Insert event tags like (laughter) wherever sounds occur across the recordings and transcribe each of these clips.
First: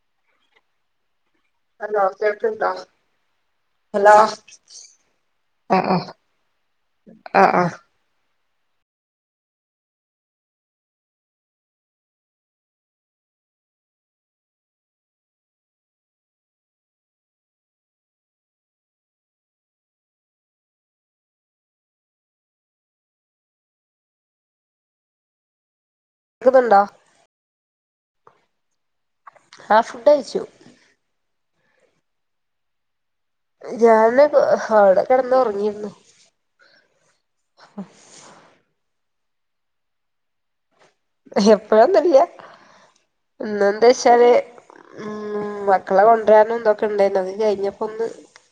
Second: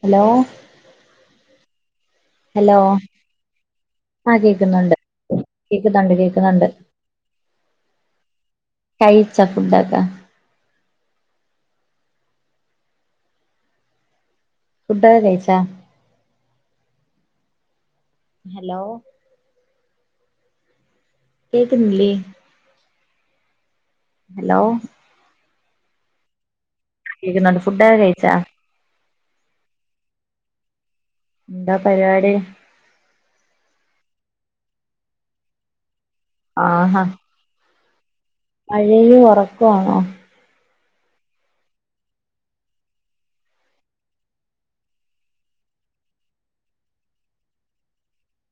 Hello അതയോ കേട്ടിണ്ടോ hello hello ആഹ് കേക്കുന്നുണ്ട് ആഹ് ആഹ് കേക്കുന്നുണ്ട് കേക്കുന്നുണ്ട് ആഹ് ആഹ് കയിച്ച ഫുഡൊക്കെ ഫുഡ്ഡ്കയിച്ചാ ഹലോ കേക്ക്ന്നില്ലേ ഹലോ ക്ക്ന്നുണ്ടോ കേക്ക്ന്നുണ്ട് ഫുഡ്ഡ്കെകയിച്ച ആഹ് ഫുഡ് കയിച്ചു എന്താ പരിവാടി ഞനിപ്പ് അവിടെ കിടന്നു ഉറങ്ങിരുന്നു ആ ഹ (unintelligible) (unintelligible) ഉറക്ക ആണോ എപ്പഴൊന്നു ഇല്ല്യാ ഇന്ന്ന്നെന്താ വെച്ചാല് ഉം മക്കളെ കൊണ്ടുവരാനും എന്തൊക്കെ ഇണ്ടായിരുന്നു അത് കഴയിഞ്ഞപ്പോ ഒന്ന്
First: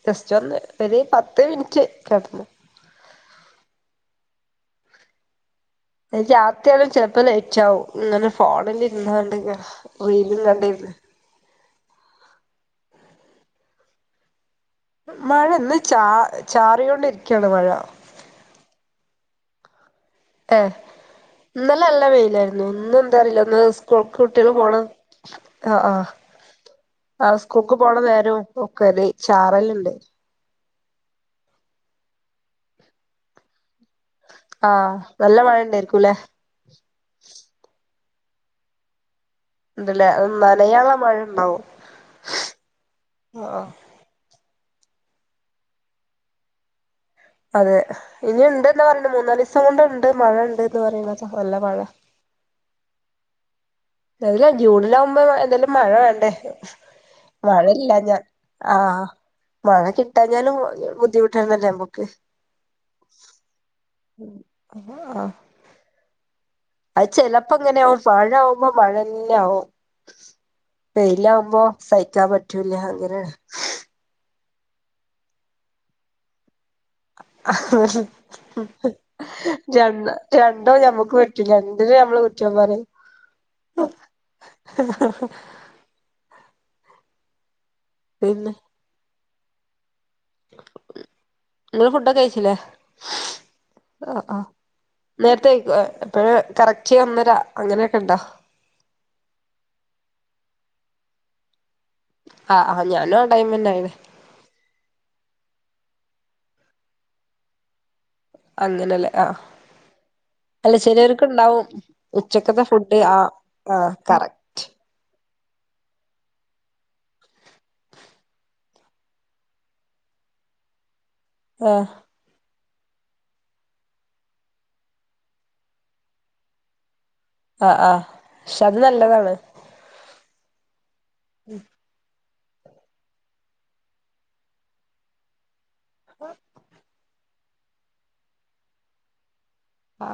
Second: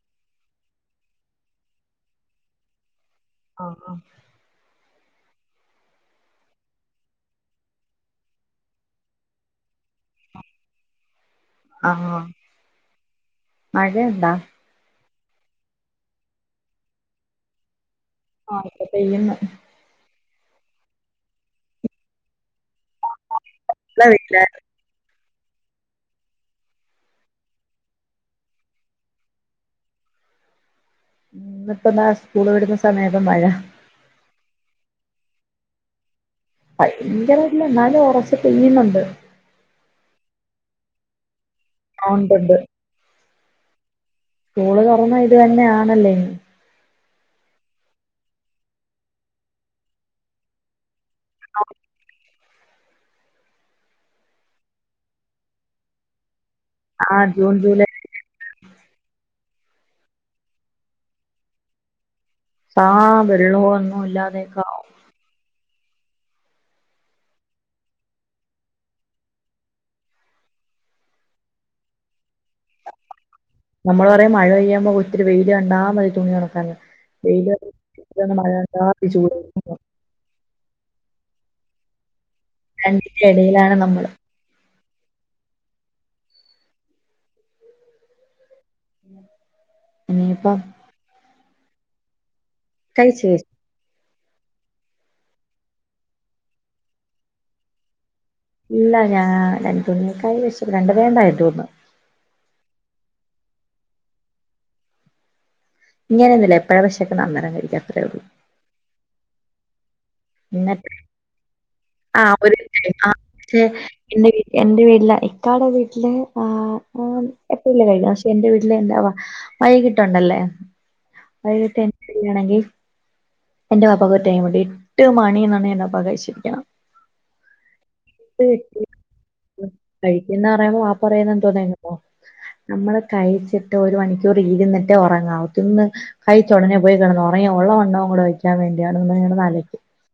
ജസ്റ്റ് ഒന്ന് ഒരു പത്ത് മിനിറ്റ് കെടന്നു ആഹ് ആഹ് എനിക്ക് രാത്രിയാലും ചെലിപ്പ ലൈച്ചാവും ഇങ്ങനെ ഫോണിൽ ഇരുന്നോണ്ട് റീയിലും കണ്ടോണ്ട് ആഹ് മഴ ഒണ്ടാ മഴ ഇന്ന് ചാ ചാറിയോണ്ടിരിക്കിയാണ് മഴ ആ ഇപ്പ പെയ്യ്ന്ന് ഏ ഇന്നലെ നല്ല വെയിലായി നൊന്നും എന്താ അറിയില്ല ഒന്ന് സ്കൂൾ നല്ല കുട്ടിയെൾ വെയിലായിരുന്നു പോണ് ആ ആ ആ സ്കൂൾക്ക് പോണ നേരോം ഒക്കെ അതെ ചാറൽ ഇണ്ട് ന്ന് ഇപ്പ താ സ്കൂൾ വിടുന്ന സമയപ്പം മഴ ആ നല്ല മഴ ഇണ്ടായിരിക്കും ലെ ഭയങ്കരയില്ല ഇന്നാലും ഒറ ച്ച് പെയ്യ്ന്നുണ്ട് ഉണ്ട്ലെ അഹ് നനയാള്ള മഴ ഇണ്ടാവും ആ ഉണ്ട് ഉണ്ട് സ്കൂൾ തൊറന്ന ഇത് തന്നെയാണല്ലോ ഇനി അതെ ഇനി ഉണ്ട്ന്ന് പറിയിണ് മൂന്നാലിസം കൊണ്ട് ഇണ്ട് മഴ ഇണ്ട് ഇന്ന് പറിണ ചാറല്ല മഴ നേരാ ജൂണിലാവുമ്പോ എന്താലും മഴ വേണ്ടേ ആഹ് ജൂൺ ജൂലൈ മഴയില്ലാഞ്ഞാ ആ മഴ കിട്ടാഞ്ഞാലും ബുദ്ധിമുട്ടാണല്ലോ ഞമ്മക്ക് ആഹ് വെള്ളോ ഒന്നും ഇല്ലാതെയൊക്കെ ഉം ആ അത് ചെലപ്പോ ഇങ്ങനെയാവും മഴാകുമ്പോ മഴന്നെ ആവും വെയിലാകുമ്പോ സഹികാൻ പറ്റൂല്ലാ അങ്ങനെ നമ്മൾ പറയും മഴ പെയ്യാൻ പോവുമ്പോ ഇത്തിരി വെയിൽ കണ്ടാ മതി തുണി ഒണക്കാൻ മതി ചൂട് രണ്ട രണ്ടോ ഞമ്മക്ക് വേ പിന്നെ എന്തിൽ നമ്മൾ രണ്ടിന്റെ എടയിലാണ് നമ്മള് പിന്നെ ഇനിയിപ്പം നിങ്ങൾ ഫുഡൊക്ക കഴിച്ചിലെ കഴിച്ച് കഴിച്ച് ആഹ് ആഹ് നേരത്തെ കഴിക്കോ എപ്പഴ്‌ കറക്റ്റ് ഒന്നര അങ്ങനെയൊക്കെ ഇണ്ടോ ഇല്ല ഞാൻ രണ്ടു മണിയൊക്കെ ആയി വെശപ്പ് രണ്ടര യല്ലേ ആയിട്ടുള്ളു ആഹ് ആഹ് ഞാനും ആ ടൈമെ ആയിന് ഇങ്ങനെയൊന്നുല്ല എപ്പോഴാ വെശക്കണേ അന്നരം കഴിക്കും അത്രേ ഒള്ളൂ അങ്ങനെലെ ആഹ് പിന്നെ അല്ല ചെലലോൽക് ഇണ്ടാവും ആ ഒരു (unintelligible) കറ എന്റെ എന്റെ പേരിൽ ഇക്കാടെ വീട്ടിൽ ആഹ് (unintelligible) പക്ഷെ എന്റെ വീട്ടിൽ എന്താ വ വൈഴികിട്ടോണ്ടല്ലേ വൈകീട്ട് ആഹ് (unintelligible) ഫ്രീ ആണെങ്കി എന്റെ പപ്പാക്ക് ഒര് ടൈം ഇണ്ട് എട്ട് മണി എന്നാണ് അപ്പം കഴിച്ചിരിക്കണം. ആഹ് ആഹ് ക്ഷെ അത് നല്ലതാണ്. (unintelligible) (unintelligible) നമ്മള് കഴിച്ചിട്ട് ഒരു മണിക്കൂർ ഇരുന്നിട്ട് ഉറങ്ങാവ തിന്ന് കഴിച്ചോടനെ പോയി കെടന്നോ ങ്ങിയ ഒള്ള വണ്ണോകൂടെ വെ ക്കാൻ വേണ്ടിയ (unintelligible) ആ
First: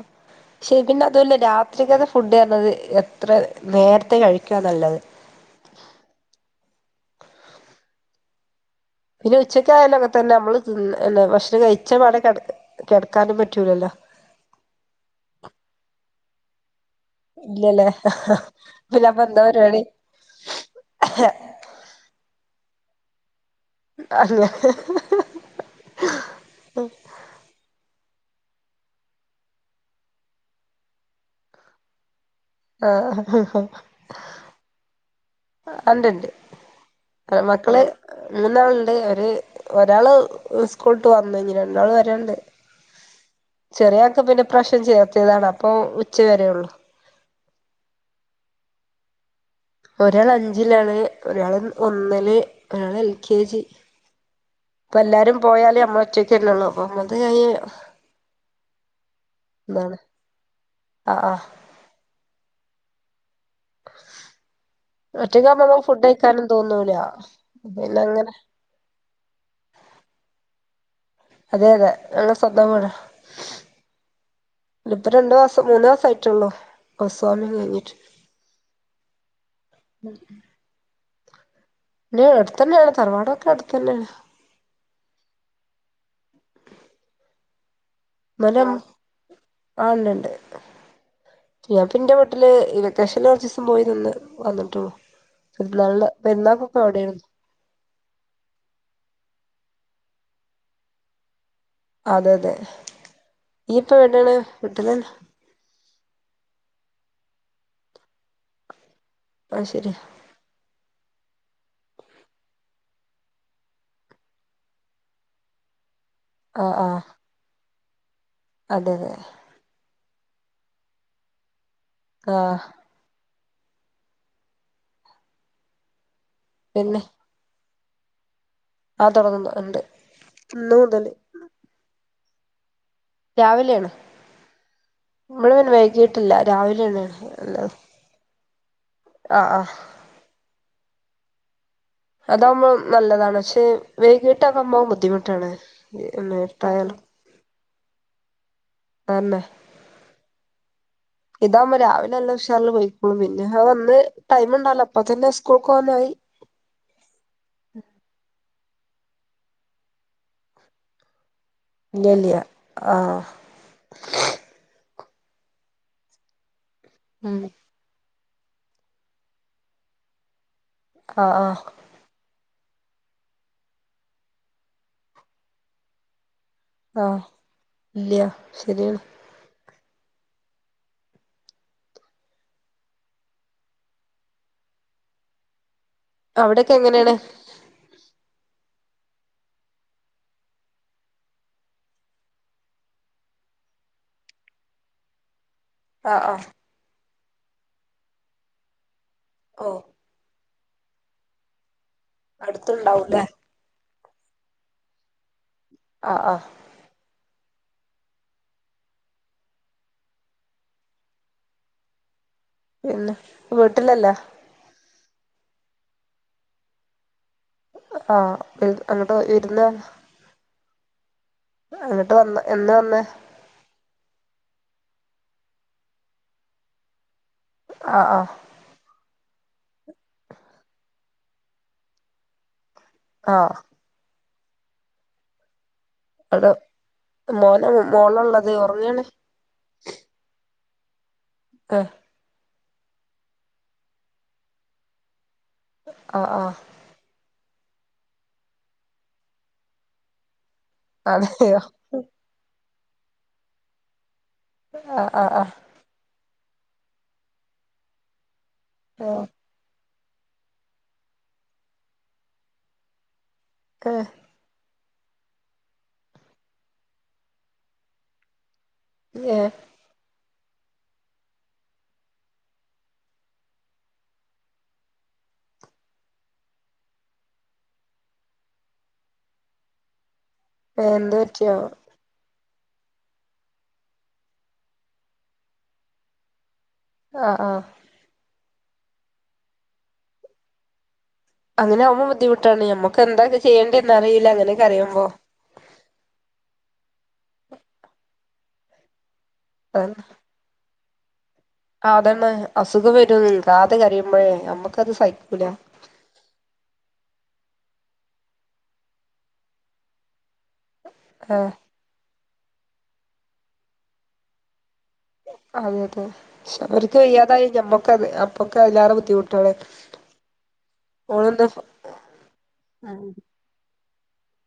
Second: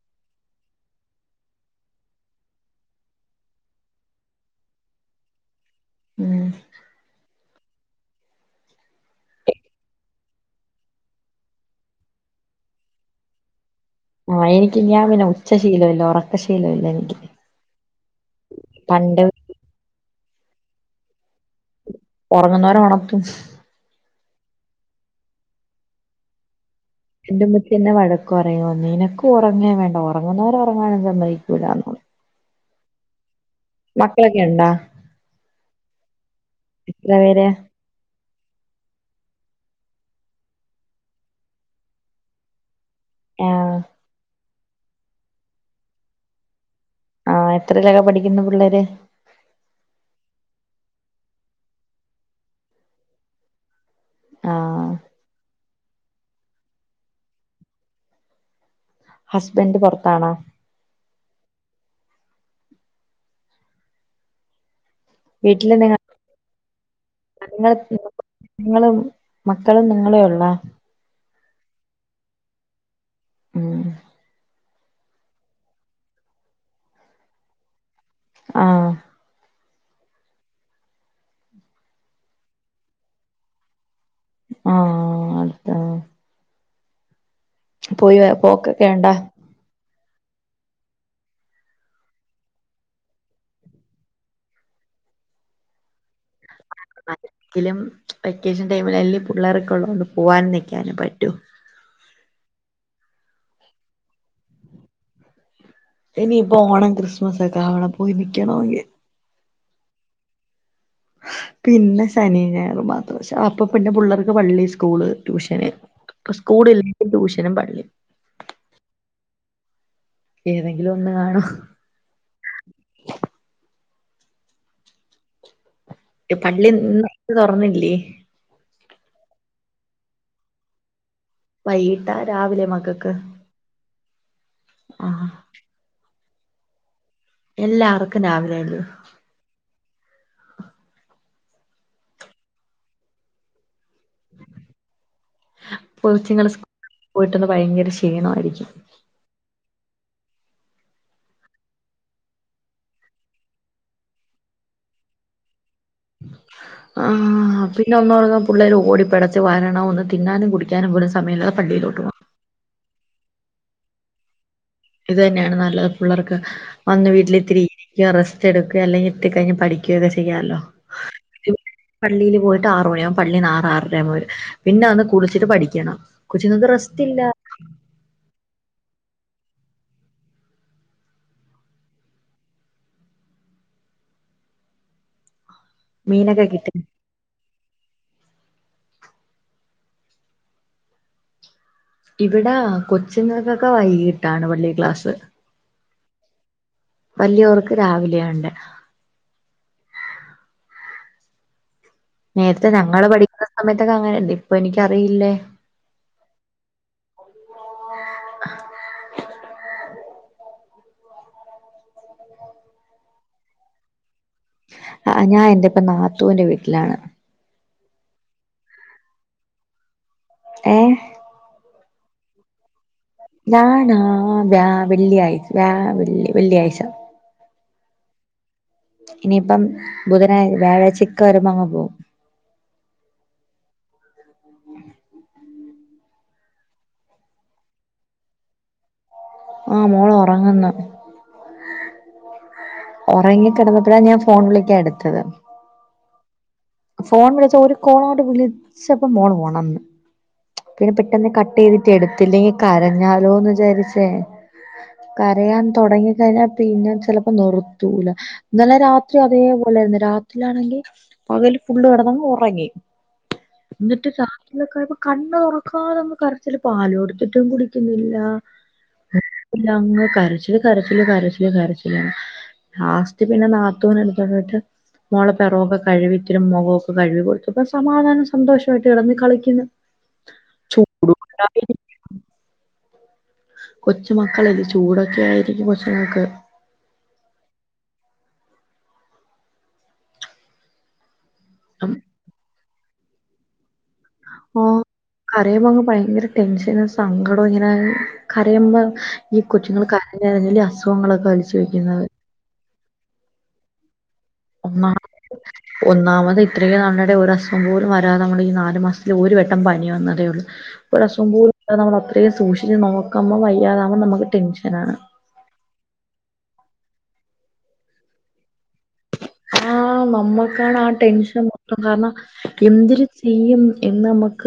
ശപിന്നെ അതും അല്ല രാത്രിക്കത്തെ ഫുഡ് എന്നത് എത്ര നേരത്തെ കഴിക്കുവ നല്ലത് ഉം പിന്നെ ഉച്ചക്ക് ആയാലങ്ങ തന്നെ നമ്മള് ഭക്ഷണം കഴിച്ച പാടെ കേട കെടക്കാനും പറ്റൂലല്ലോ ആഹ് എനിക്ക് ഞാൻ പിന്നെ ഉച്ചശീലല്ല ഒറക്കശീലല്ല എനിക്ക് ഇല്ലല്ലേ പണ്ട് പിന്നപ്പ എന്താ പരിപാടി? (unintelligible) ഉറങ്ങുന്നവരെ ഉണത്തും അന്ങ്ങനെ എന്റെറ മുത്ത് ന്നേ വഴക്ക് പറയും നിനക്ക് ഉറങ്ങേ വേണ്ട ഉറങ്ങുന്നവരെ ഉറങ്ങാനും സമ്മയിക്കൂലന്നോ ആഹ ഉണ്ടാ ആ ഉണ്ട്ണ്ട് എത്ര പേര് മക്കള് മൂന്നാളുണ്ട് അവ ഒരാള് സ്കൂള്ട്ട് വന്നു ഇനി രണ്ടാള് വരണ്ട് ആ ചെറിയാക്ക് പിന്നെ ഇപ്രാവശ്യം ചേർത്തിയതാണ് അപ്പൊ ഉച്ച വരേ ഉള്ളൂ ആഹ എത്രീലൊക്കെ പഠിക്കുന്നു പിള്ളേര്? ഒരാൾ അഞ്ചിലാണ് ഒരാള് ഒന്നില് ഒരാള് എൽ കെ ജി ആ ഇപ്പ എല്ലാരും പോയാല ഒറ്റക്കല്ലള്ളോ (unintelligible) ഹസ്ബന്റ് പൊറത്താണോ? ആ ആ ഒറ്റക്കാവുമ്പോ വീട്ടില് നമുക്ക് നിങ്ങ ഫുഡ് കഴിക്കാനും തോന്നൂല നിങ്ങ പിന്നെ അങ്ങനെ നിങ്ങളും മക്കളും നിങ്ങളേ ഉള്ളേ? അതെ അതെ നങ്ങളെ സ്വന്തം വീടാ ഉഹ ഇപ്പ രണ്ടു മാസം മൂന്നു മാസം ആയിട്ടുള്ളൂ ഹൗസ് വാമിങ് കഴിഞ്ഞിട്ട് ആഹ ഉം ഉ ൻ അടുത്ത് തന്നെയാണ് തറവാടൊക്കെ അടുത്തുതന്നെയാണ് ആ അ പോയി പോക്കൊക്കെ ഉണ്ട ആ ഉണ്ട് ഉണ്ട് ഞാൻ ഇപ്പ എന്റെ വീട്ടിൽ ഈ വെക്കേഷനിൽ കുറച്ച് ദിവസം പോയി നിന്ന് വന്നിടുള്ളൂ പിറന്നാൾ അങ്കിലും വെക്കേഷൻ ടൈമിൽ അല്ലേ പിള്ളേർ കൊണ്ട് പോകൻ നിൽക്കാന പറ്റോ അതെ അതെ ഈയിപ്പ വേട്ടാണ് വിട്ടുന്നന്ന ഇനിയിപ്പോ ഓണം ക്രിസ്മസ്സ ഒക്കെ അവണ പോയി നക്കണെങ്കി പ ശരി പിന്നെ ശനി ഞായർ മാത്രം അപ്പൊ പിന്നെ പിള്ളേർക്ക് പള്ളി സ്കൂള് ട്യൂഷന് സ്കൂള ആ ആ ഇില്ലെങ്കും ട്യൂഷനും പള്ളി അതെ തെ ഏതെങ്കിലും ഒന്ന് കാണോ ആഹ് എ പള്ളി പിന്നെ ന്ന് തൊറന്നില്ലെ (unintelligible) ആ തൊടങ്ങുന്നു ണ്ട് ഇന്ന് മുതല് വൈകിട്ടാ രാവിലെയൊ മകക്ക് രാവിലെ ആണ് ആഹ് മ്മള് പിന്നെ വൈകീ ട്ടില്ല രാവിലെള്ള് എല്ലാവർക്കും രാവിലെണ് മ് (inaudible) ആ ആഹ് അതാവുമ്പോ നല്ലതാണ് ക്ഷെ വൈകിട്ടക്മ്പോ ബുദ്ധിമുട്ടാണ് കൊച്ചുങ്ങള് നേത്തായാലും പോയിട്ടന്ന് ഭയങ്കര ക്ഷീണമായിരിക്കും ഇതാവുമ്പോ രാവിലെ നല്ല ഉഷാർൽ പോയിക്കോളും പിന്നെ ഹ വന്ന് ടൈംണ്ടല്ലോ പ്പ തന്നെ സ്കൂൾക്ക് പോവാനായി ആഹ് പിന്നെ ഒന്ന് (unintelligible) ള്ളേര് ഓടിപ്പിടച്ച് വരണം ഒന്ന് തിന്നാനും കുടിക്കാനും പോലും സമയമില്ല ല്ല്യ ല്ല്യ ആഹ് ഇത് തന്നെയാണ് നല്ലത് പിള്ളേർക്ക് വന്ന് ഉം വീട്ടിലെത്തിരി ത്ത്യാ റെസ്റ്റ്ടുക്ക അല്ലങ്കിൽ ഇട്ട് കൈഞ് പഠിക്കയൊക്കെ ചെയ്യാലോ ആഹ് ആ ആറു മണിയാവും പള്ളിന്ന് ആറ് ആറെര ആകുമ്പോ വരും പിന്നെ അന്ന് കുളിച്ചിട്ട് പഠിക്കണം. കൊച്ചുങ്ങൾക്ക് റെസ്റ്റ് ആഹ് ഇല്ല ഇല്ല്യ ശരിയാണ് മീനൊക്കെ കിട്ടി അവിടൊക്കെ എങ്ങനെണ് ഇവിടെ കൊച്ചുങ്ങൾക്കൊക്കെ വൈകിട്ടാണ് പള്ളി ക്ലാസ് ആഹ ആഹ വല്ലിയോർക്ക് രാവിലയുണ്ട് ഓ നേരത്തെ ഞങ്ങള് അടുത്തുണ്ടാവൂലേ പഠിക്കുന്ന സമയത്ത്- പൊന്നങ്ങനല്ല (unintelligible) ഇപ്പൊ എനിക്കറിയില്ലേ ആ ആ ആഹ്‌ പിന്നെ ഇപ്പവീട്ടിലല്ലാ ആ ഞാൻ എന്റെ ഇപ്പ നാത്തുന്റെ വീട്ടിലാണ് ആഹ അങ്ങോട്ട് വരുവോ ഇല്ലല്ലോ ഏ എന്നിട്ട് എന്ന് വന്ന് ഞാൻ രാവിലെ വെള്ളിയാഴ്ച ആഹ ആഹ. ഇനിയിപ്പം ബുധനാ വ്യാഴാഴ്ചക്ക് വരുമ്പോ അങ്ങങ് പോകവും ആഹ അത് മോനും മോളും ഒള്ളത് ഉറങ്ങണ് ആഹ മോള് ഉറങ്ങുന്നു ആഹ് ഉറങ്ങി കിടന്നപ്പോഴാ ഞാൻ ഫോൺ വിളിക്കാൻ എടുത്തത് ആ ആ ഫോൺ വിളിച്ച ഒരു കോൾ വിളിച്ചപ്പോൾമോൾ ഉണർന്നു പിന്നെ പെട്ടെന്ന് കട്ട് അതെയോ ചെയ്തിട്ട് എടുത്ത്ല്ലെങ്കിൽ കരഞ്ഞാലോന്ന് വിചാരിച്ചേ ആഹ് ആഹ് ആഹ് കരയാൻ തൊടങ്ങി കഴിഞ്ഞാൽ പിന്നെ ചെലപ്പോ നിർത്തൂല ഇന്നലെ രാത്രിയും അതീപോലെതന്നെ രാത്രിലാണെങ്കിൽ പകല് ഫുള്ള് കെടന്നങ്ങ് ഒറങ്ങി ഓക്കെ എന്നിട്ട് കാട്ടിലൊക്ക കണ്ണ് തുറക്കാതങ്ങ് കരച്ചിൽ പാലു കൊടുത്തിട്ടും കുടിക്കുന്നില്ല ഏഹ് പിന്നെ അങ്ങ് കരച്ചിൽ കരച്ചിൽ കരച്ചിൽ കരച്ചിൽ കരച്ചിൽ ലാസ്റ്റ് പിന്നെ നാത്തൂൻ മുഖമൊക്കെ കഴുകി കൊടുത്തപ്പോൾ സമാധാന സന്ദോഷം ആയിട്ട് കളിക്കുന്നു എന്ത് പറ്റി ആവോ കൊച്ച മക്കളല്ല ചൂടൊക്കെ ആയിരിക്കും കൊച്ചുങ്ങൾക് (unintelligible) ആഹ ആഹ അങ്ങനെ ആവുമ്പ ബുദ്ധിമുട്ടാണ് ഞമ്മക്ക് എന്താ ഇത് ചെയ്യണ്ടേ ഓ കരയുമ്പ അങ്ങ് ഭയങ്കര ടെൻഷൻ സങ്കടം ഇങ്ങനെ കരയുമ്പ ഈ കൊച്ചുങ്ങൾ കരയുമ്പോൾ (unintelligible) ആ അത് തന്നെ അസുഖം വരും ദാന്ന് കരയും ഒന്ന ഒന്നാമത് ഇത്രയും നാളടെ ഒരസവം പോല വരാതെ നമ്മൾ നാല് മാസത്തിൽ ഒരു വട്ടം പനി വന്നേതെ ഉള്ളൂ ആഹ് (unintelligible) സൂക്ഷിക്കണം നമ്മക് നമ്മ വയ്യാതെ ആവുംബ നമക്ക് ടെൻഷൻ അതെ അതെ അവർക്ക് വയ്യാതായി ഞമ്മക്ക അത് അപ്പൊ ആ നമ്മൾക്കാണ് ആ ടെൻഷൻ ഓളൊന്ന് മൊത്തം കാരണം എന്തില് ചെയ്യും ഇന്നമ്മക്ക്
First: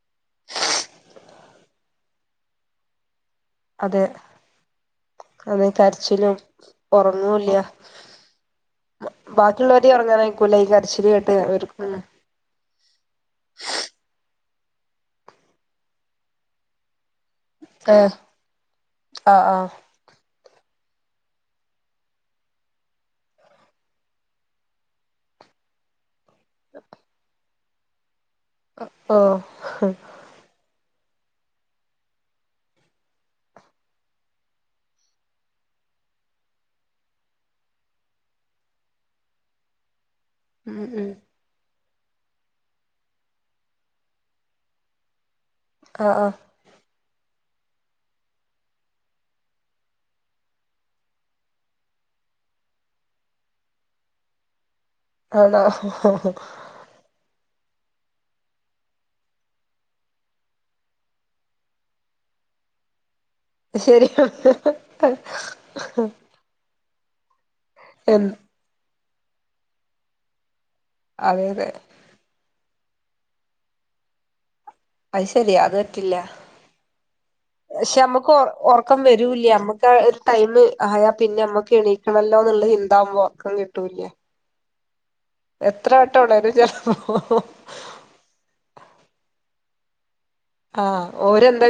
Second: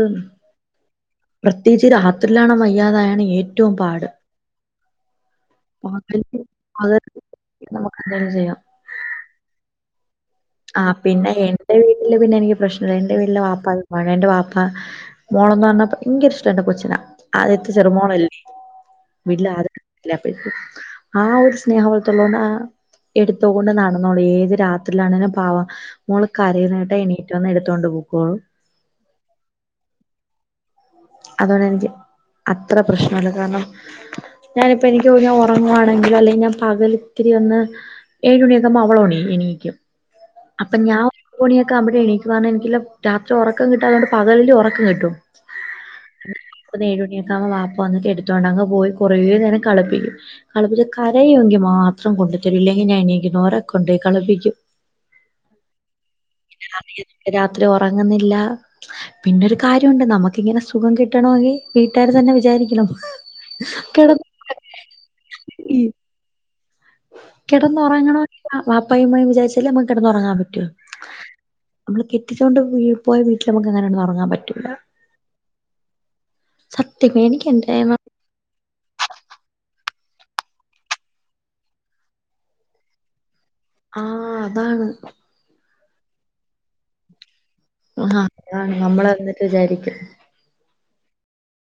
പ്രത്യേകിച്ച് രാത്രിലാണ് വയ്യാതായാണ് ഏറ്റ റ്റവും അതെ പാട് അതെ പകല് കരച്ചിലും പകൽ ഒറങ്ങുല്യ നമുക്ക് എന്തെങ്കിലും ചെയ്യാം ബാക്കിയുള്ളോരെ കുട്ടി ഒറങ്ങാറായി ആ പിന്നെ എന്റെ വീട്ടില് പിന്നെ എനിക്ക് പ്രശ്നെന്നു (unintelligible) (unintelligible) വാപ (unintelligible) എന്റെ വാപ്പ ആ മോളെന്ന് പറഞ്ഞ ഭയങ്കര ഇഷ്ടാ എന്റെ കൊച്ചിനെ ആദ്യത്തെ ഏ ചെറുമോളല്ലേ ആ വീട്ടിലെ ആ ആദ്യത്തെ (unintelligible) ആ ഒരു സ്നേഹം അവൾത്തുള്ളോണ്ട് എടുത്തൊണ്ട് നടന്നോളും ഏത് രാത്രിയിലാണേലും പാവം മോള് കരയ്ണേട്ടാ എണീറ്റ് വന്ന് എട് ത്തോണ്ട് പൊക്കോളും ഒ ഓ ഹ് അതോണ്ട് എനിക്ക് അത്ര പ്രശ്നല്ല. കാരണം ഞാനിപ്പോ എനിക്ക് പിന്നെ ഒറങ്ങുവാണെങ്കിലും അല്ലെങ്കിൽ ഞാൻ പകലിത്തിരി ഒന്ന് ഏഴ് മണിയൊക്കാകുമ്പോ അവളോ എണീക്കും അപ്പൊ ഉം ഞാൻ ഉം (unintelligible) ക്കാമ്പം ഞാ എണീക്കും. കാരണം എനിക്കില്ലെ രാത്രി ഒറക്കം കിട്ടാത്തോണ്ട് പകൽല് ഒറക്കം കിട്ടും ആ ആ ഇപ്പൊന്ന് എഴ് മണിയാ ക്കാവുമ്പം വാപ്പ വന്ന് എടുത്തോണ്ടങ്ങ് പോയി കുറേ നേരം കളപ്പിക്കും. കളിപ്പിച്ച് കരയൊങ്കി മാത്രം കൊണ്ട് തരും. ഇല്ലെങ്കിൽ ഞാൻ എണീക്ക്ണോരെ കൊണ്ടോയി കളിപ്പിക്കും ആണോ രാത്രി ഒറങ്ങ്ന്നില്ല അപിന്നൊരു കാര്യൊണ്ട് നമുക്കിങ്ങനെ സു സുഖം കിട്ടണമെങ്കി വീട്ടുകാര് തന്നെ വിചാരിക്കണം ശരിയാ കിടന്ന് കിടന്നൊറങ്ങണെങ്കി വാ പ്പായും ഉമ്മായും വിചാരിച്ചാല്ലേ നമുക്ക് കെടന്നൊറങ്ങാൻ പറ്റൂ അതെ അതെ നമ്മള് കെട്ടിച്ചോണ്ട് പോയൊ പോയ വീട്ടില് നമുക്കങ്ങനെ കെടന്നുറങ്ങാൻ പറ്റൂല അത് ശെരിയാ അത് പറ്റില്ല സത്യം എനിക്ക് എന്റെ പക്ഷെ നമ്മക്ക് ഒറ ഒറക്കം വരൂല്ല അമ്മ് ക്ക് ഒരു ടൈം ആയാ പിന്നെ നമ്മക്ക് എണീക്കണല്ലോ എന്നിള്ള ചിന്താവുമ്പോ ഉറക്കം കിട്ടൂല്ല ആഹ് അതാണ് എത്ര വട്ടം ഒണരും ആ അതാണ് നമ്മള് എന്നിട്ട് വിചാരിക്കും ആഹ് ഓരെന്താ